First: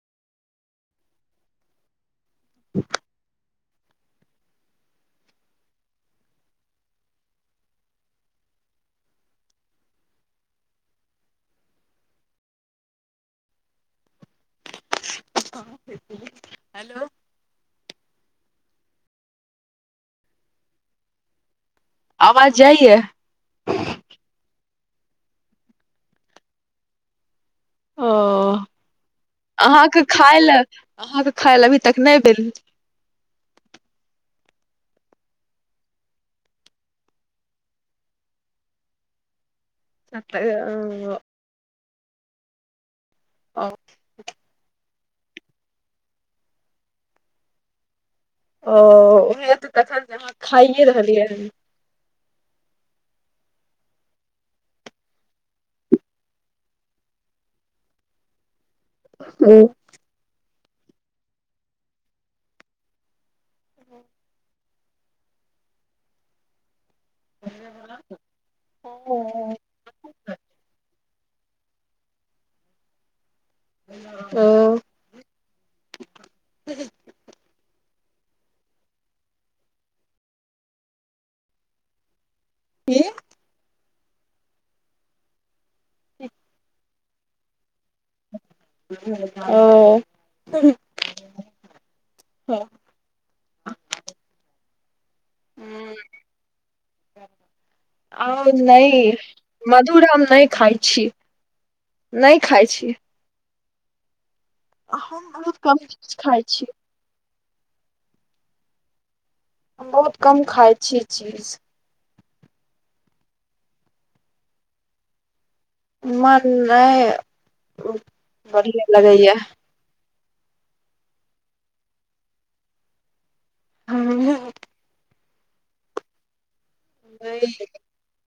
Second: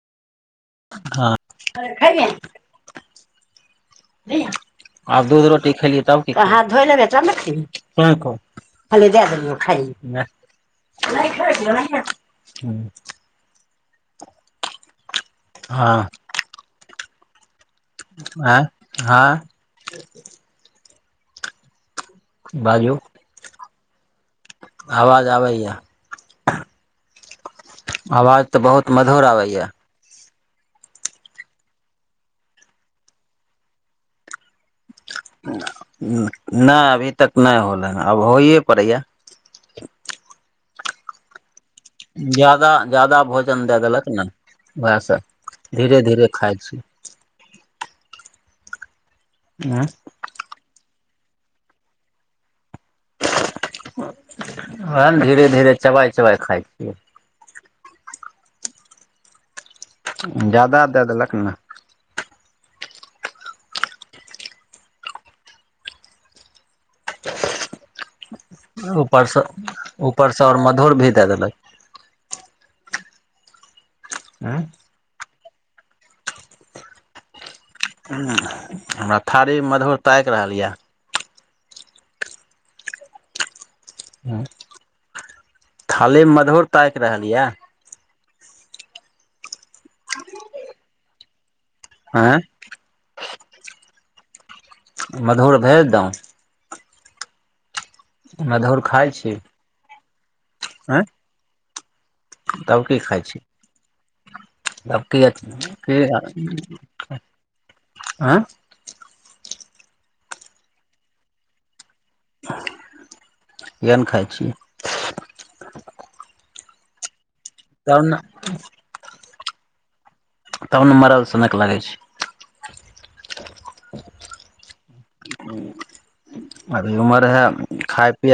हँ [unintelligible] [inaudible] आब दूध रोटी खेलियै तब की अहाँ धो लेबै च खी दए देलियै खइ ह [inaudible] हँ हेलो आँ हँ आवाज जाइए बाजू आवाज आबैया आवाज ओ तऽ बहुत मधुर आबैया अहाँके खाय ल अहाँके खााय ल अभी तक नहि भेल। नहि अभी तक नहि होलै अब होइए पड़ैया। आ, जदा जाददा भोजन दे देलक ने वएह, धीरे धीरे खाइ छी, आ उहे तखन न अहाँ खाइये रहलिये हूँ ओहा न धीरे धीरे चवाइ चवाइ खाइ छियै ह [inaudible] ज्यादा दए देलक ने ह [inaudible] [inaudible] ऊपरसँ ओ ऊपरसँ आओर मधुर भी दय देलक आँ ह [inaudible] ह हमरा थारी मधुर ताकि रहल यए के हँ खाली मधुर ताकि रहल यए ओ आँ ह [inaudible] मधुर भेज दहुँ ह [inaudible] ओ खाइ न छी मधुर हम खाय आँय छी नहि खाइ छी सब की हम बहुत कम चीज खाइ छी क [inaudible] आँ हम बहुत कम खाइ छी चीज केहन खाइ छीिय मन नहि उ तब ने बढ़िआ लगैय या तब ने मरल सँनक लागै छी हँ ह [unintelligible] अभी उमर हाय खाय पिय